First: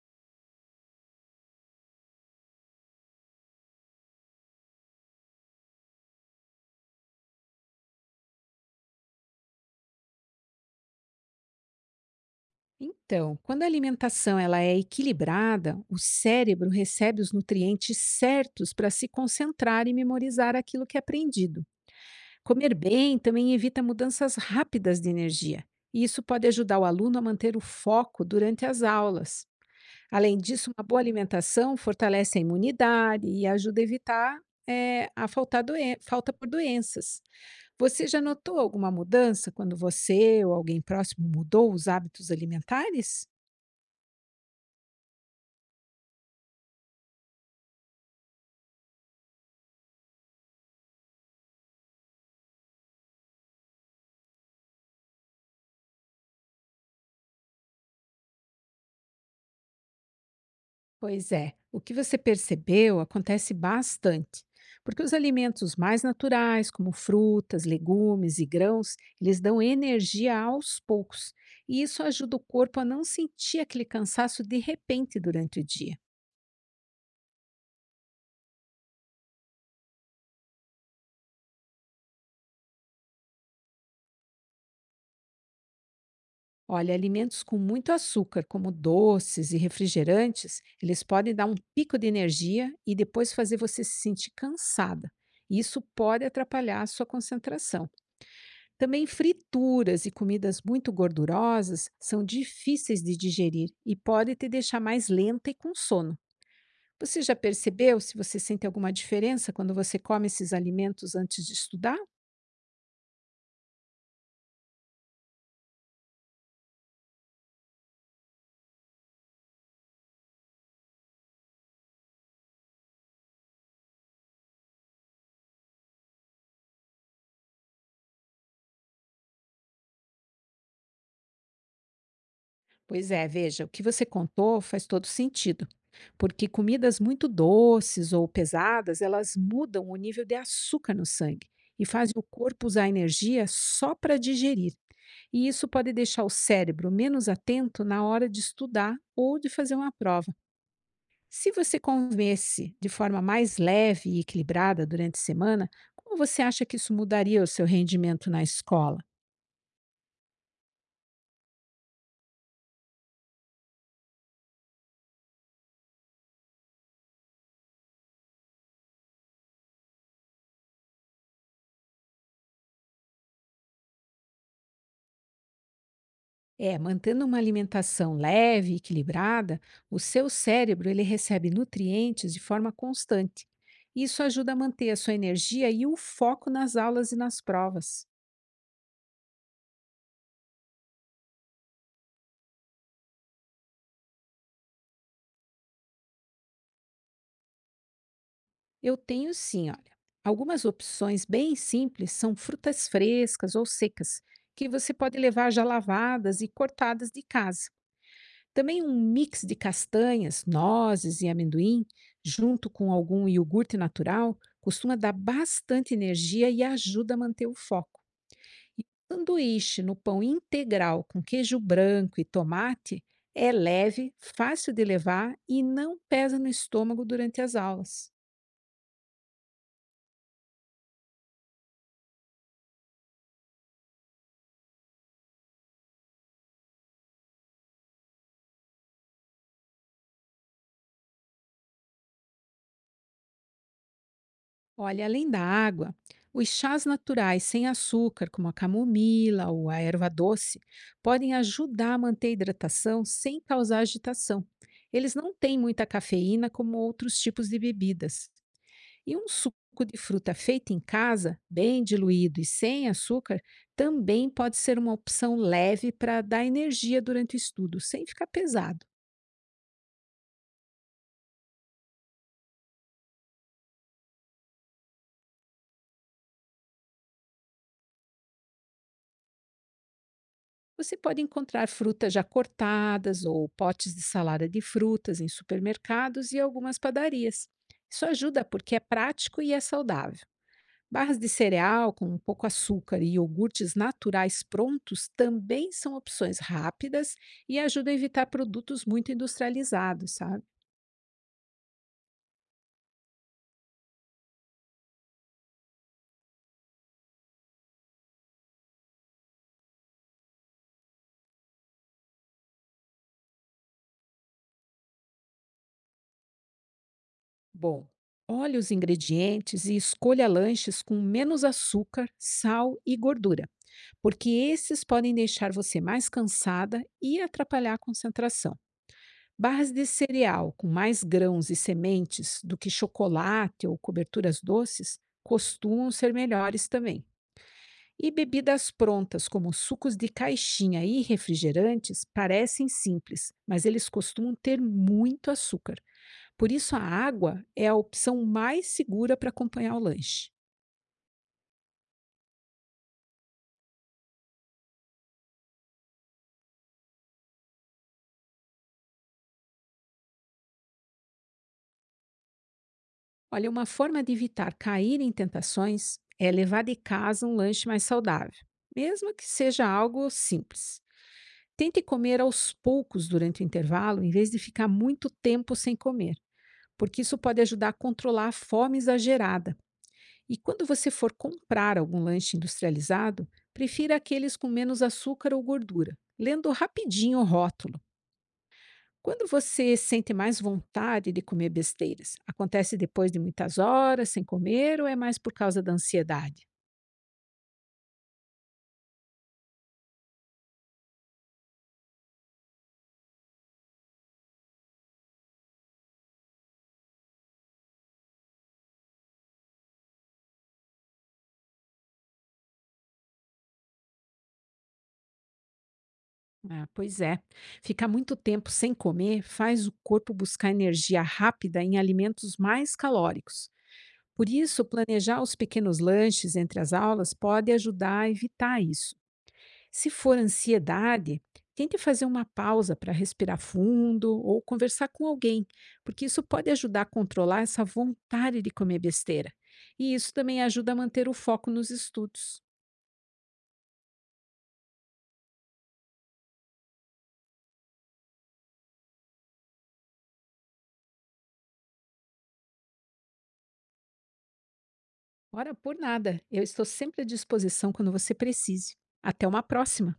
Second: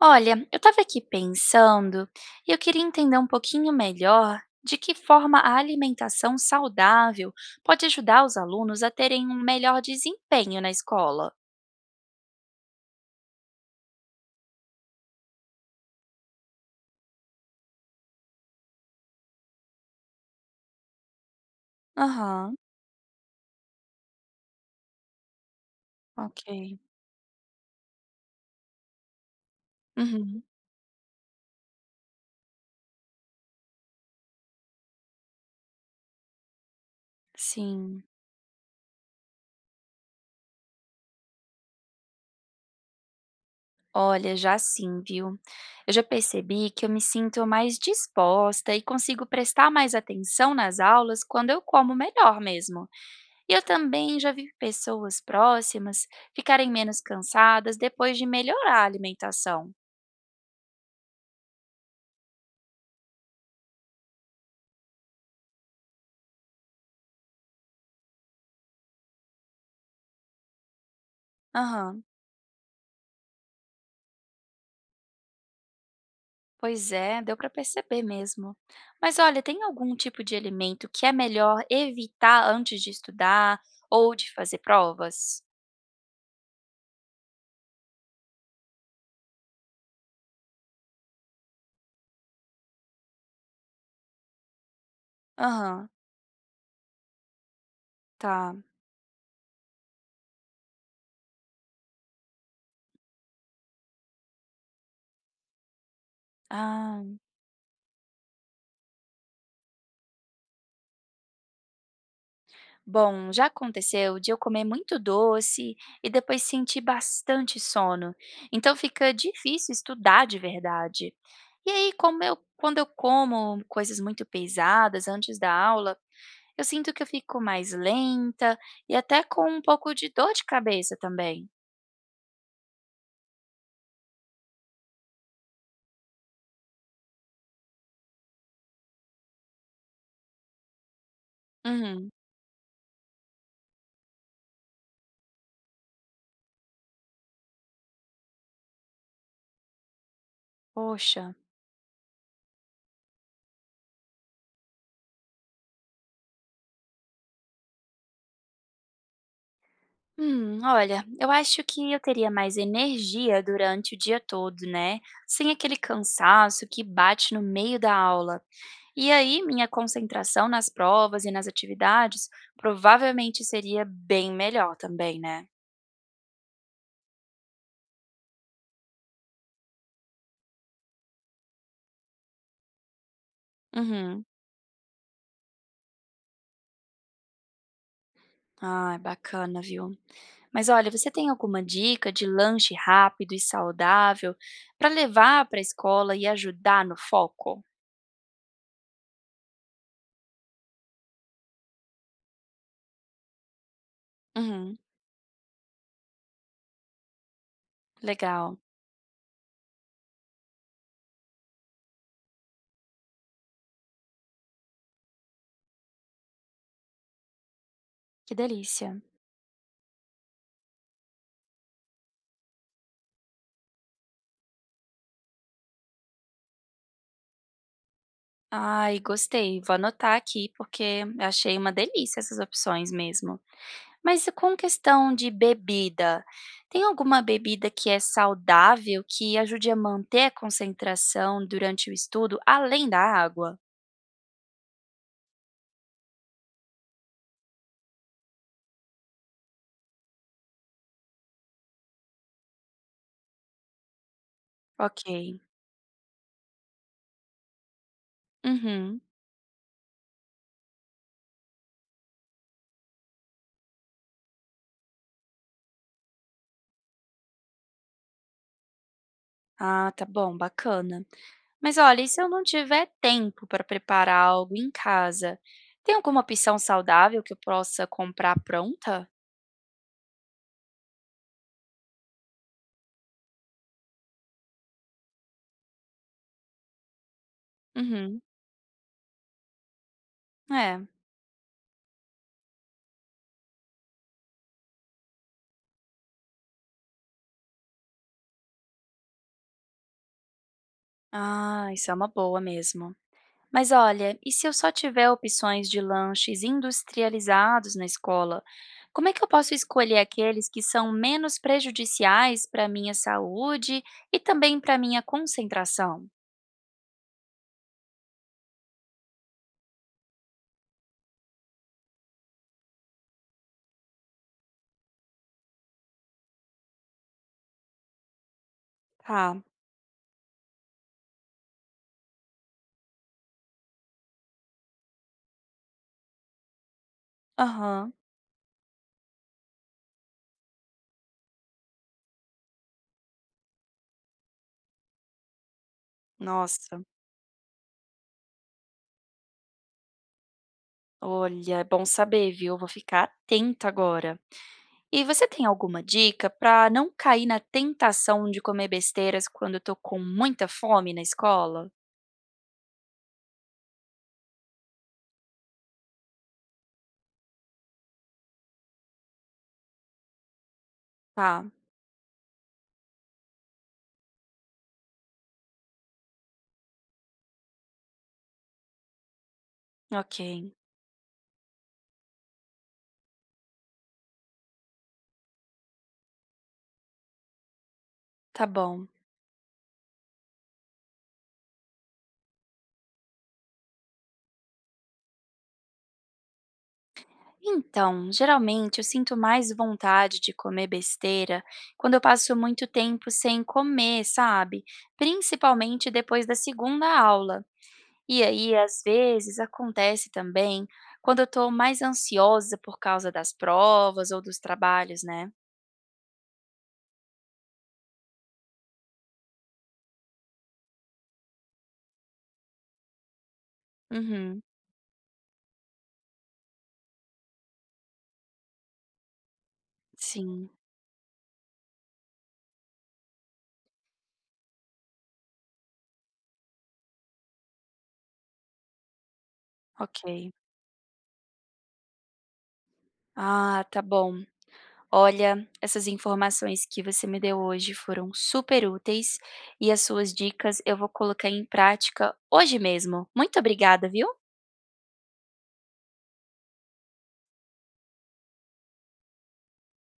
Olha, eu estava aqui pensando e eu queria entender um pouquinho melhor de que forma a alimentação saudável pode ajudar os alunos a terem um melhor desempenho na escola. Então, quando a alimentação ela é equilibrada, o cérebro recebe os nutrientes certos para se concentrar e memorizar aquilo que é aprendido. Aham, Comer bem também evita mudanças rápidas de energia, e isso pode ok. ajudar o aluno a manter o foco durante as aulas. Além Uhum, disso, uma boa alimentação fortalece a imunidade e ajuda a evitar a falta por doenças. sim. Você já notou alguma mudança quando você ou alguém próximo mudou os hábitos alimentares? Olha, já sim, viu? Eu já percebi que eu me sinto mais disposta e consigo prestar mais atenção nas aulas quando eu como melhor mesmo. E eu também já vi pessoas próximas ficarem menos cansadas depois de melhorar a alimentação. Pois é, o que você percebeu acontece bastante, porque os alimentos mais naturais, como frutas, legumes e grãos, eles dão energia aos poucos, e isso Aham, ajuda o corpo a não sentir aquele cansaço de repente durante o dia. pois é, deu para perceber mesmo. Mas olha, tem algum tipo de alimento que é melhor evitar antes de estudar ou de fazer provas? Olha, alimentos com muito açúcar, como doces e refrigerantes, eles podem dar um pico de energia e depois fazer você se sentir cansada. Isso Aham, pode atrapalhar a sua concentração. tá. Também frituras e comidas muito gordurosas são difíceis de digerir e podem te deixar mais lenta e com sono. Ah. Você já percebeu se você sente alguma diferença quando você come esses alimentos antes de estudar? Bom, já aconteceu de eu comer muito doce e depois sentir bastante sono, então fica difícil estudar de verdade. E aí, quando eu como coisas muito pesadas antes da aula, eu sinto que eu fico mais lenta e até com um pouco de dor de cabeça também. Pois é, veja, o que você contou faz todo sentido, porque comidas muito doces ou pesadas, elas mudam o nível de açúcar no sangue e Uhum, fazem o corpo usar energia só para digerir. E isso pode deixar o cérebro menos atento na hora de estudar ou de fazer uma prova. poxa. Se você comesse de forma mais leve e equilibrada durante a semana, como você acha que isso mudaria o seu rendimento na escola? Olha, eu acho que eu teria mais energia durante o dia todo, né? Sem aquele cansaço que bate no meio da aula. E aí, minha concentração nas provas e nas atividades provavelmente seria bem melhor também, né? É, mantendo uma alimentação leve e equilibrada, o seu cérebro ele recebe nutrientes de forma constante. Isso Uhum. ajuda a manter a sua energia e o foco nas aulas e nas provas. Ai, bacana, viu? Mas olha, você tem alguma dica de lanche rápido e saudável para levar para a escola e ajudar no foco? Eu tenho sim, olha. Algumas opções bem simples são frutas frescas ou secas, que Uhum. você pode levar já lavadas e cortadas de casa. Legal. Também um mix de castanhas, nozes e amendoim, junto com algum iogurte natural, costuma dar bastante energia e ajuda a manter o foco. Que E delícia. um sanduíche no pão integral com queijo branco e tomate é leve, fácil de levar e não pesa no estômago durante as aulas. Ai, gostei. Vou anotar aqui porque achei uma delícia essas opções mesmo. Mas e com questão de bebida, tem alguma bebida que é saudável, que ajude a manter a concentração durante o estudo, além da água? Olha, além da água, os chás naturais sem açúcar, como a camomila ou a erva doce, podem ajudar a manter a hidratação sem causar agitação. Ok. Eles não têm muita cafeína como outros tipos de bebidas. Uhum. E um suco de fruta feito em casa, bem diluído e sem açúcar, também pode ser uma opção leve para dar energia durante o estudo, sem ficar pesado. Ah, tá bom, bacana. Mas olha, e se eu não tiver tempo para preparar algo em casa, tem alguma opção saudável que eu possa comprar pronta? Você pode encontrar frutas já cortadas ou potes de salada de frutas em supermercados e algumas padarias. Isso Uhum. ajuda porque é prático e é saudável. É. Barras de cereal com um pouco açúcar e iogurtes naturais prontos também são opções rápidas e ajudam a evitar produtos muito industrializados, sabe? Ah, isso é uma boa mesmo. Mas olha, e se eu só tiver opções de lanches industrializados na escola, como é que eu posso escolher aqueles que são menos prejudiciais para a minha saúde e também para a minha concentração? Bom, olhe os ingredientes e escolha lanches com menos açúcar, sal e gordura porque esses podem deixar você mais cansada e atrapalhar a concentração. Tá. Barras de cereal com mais grãos e sementes do que chocolate ou coberturas doces costumam ser melhores também. Aham. E bebidas prontas, como sucos de caixinha e refrigerantes, parecem simples, mas eles costumam ter muito açúcar. Por isso, a Nossa. água é a opção mais segura para acompanhar o lanche. Olha, é bom saber, viu? Eu vou ficar atenta agora. E você tem alguma dica para não cair na tentação de comer besteiras quando eu tô com muita fome na escola? Olha, uma forma de evitar cair em tentações é levar de casa um lanche mais saudável, mesmo que seja algo simples. Tá. Tente comer aos poucos durante o intervalo, em vez de ficar muito tempo sem comer, porque isso pode ajudar a controlar a fome exagerada. Ok, E quando você for comprar algum lanche industrializado, prefira aqueles com menos açúcar ou gordura, lendo rapidinho o rótulo. tá bom. Quando você sente mais vontade de comer besteiras? Acontece depois de muitas horas sem comer ou é mais por causa da ansiedade? Então, geralmente eu sinto mais vontade de comer besteira quando eu passo muito tempo sem comer, sabe? Principalmente depois da segunda aula. E aí, às vezes, acontece também quando eu tô mais ansiosa por causa das provas ou dos trabalhos, né? Ah, pois é. Ficar muito tempo sem comer faz o corpo buscar energia rápida em alimentos mais calóricos. Por Uhum, isso, planejar os pequenos lanches entre as aulas pode ajudar a evitar isso. Se for sim, ansiedade, tente fazer uma pausa para respirar fundo ou conversar com alguém, porque isso pode ajudar a controlar essa vontade de comer besteira. E ok. isso também ajuda a manter o foco nos estudos. Ah, tá bom. Olha, essas informações que você me deu hoje foram super úteis e as suas dicas eu vou colocar em prática hoje mesmo. Muito obrigada, viu? Ora, por nada, eu estou sempre à disposição quando você precise. Até uma próxima!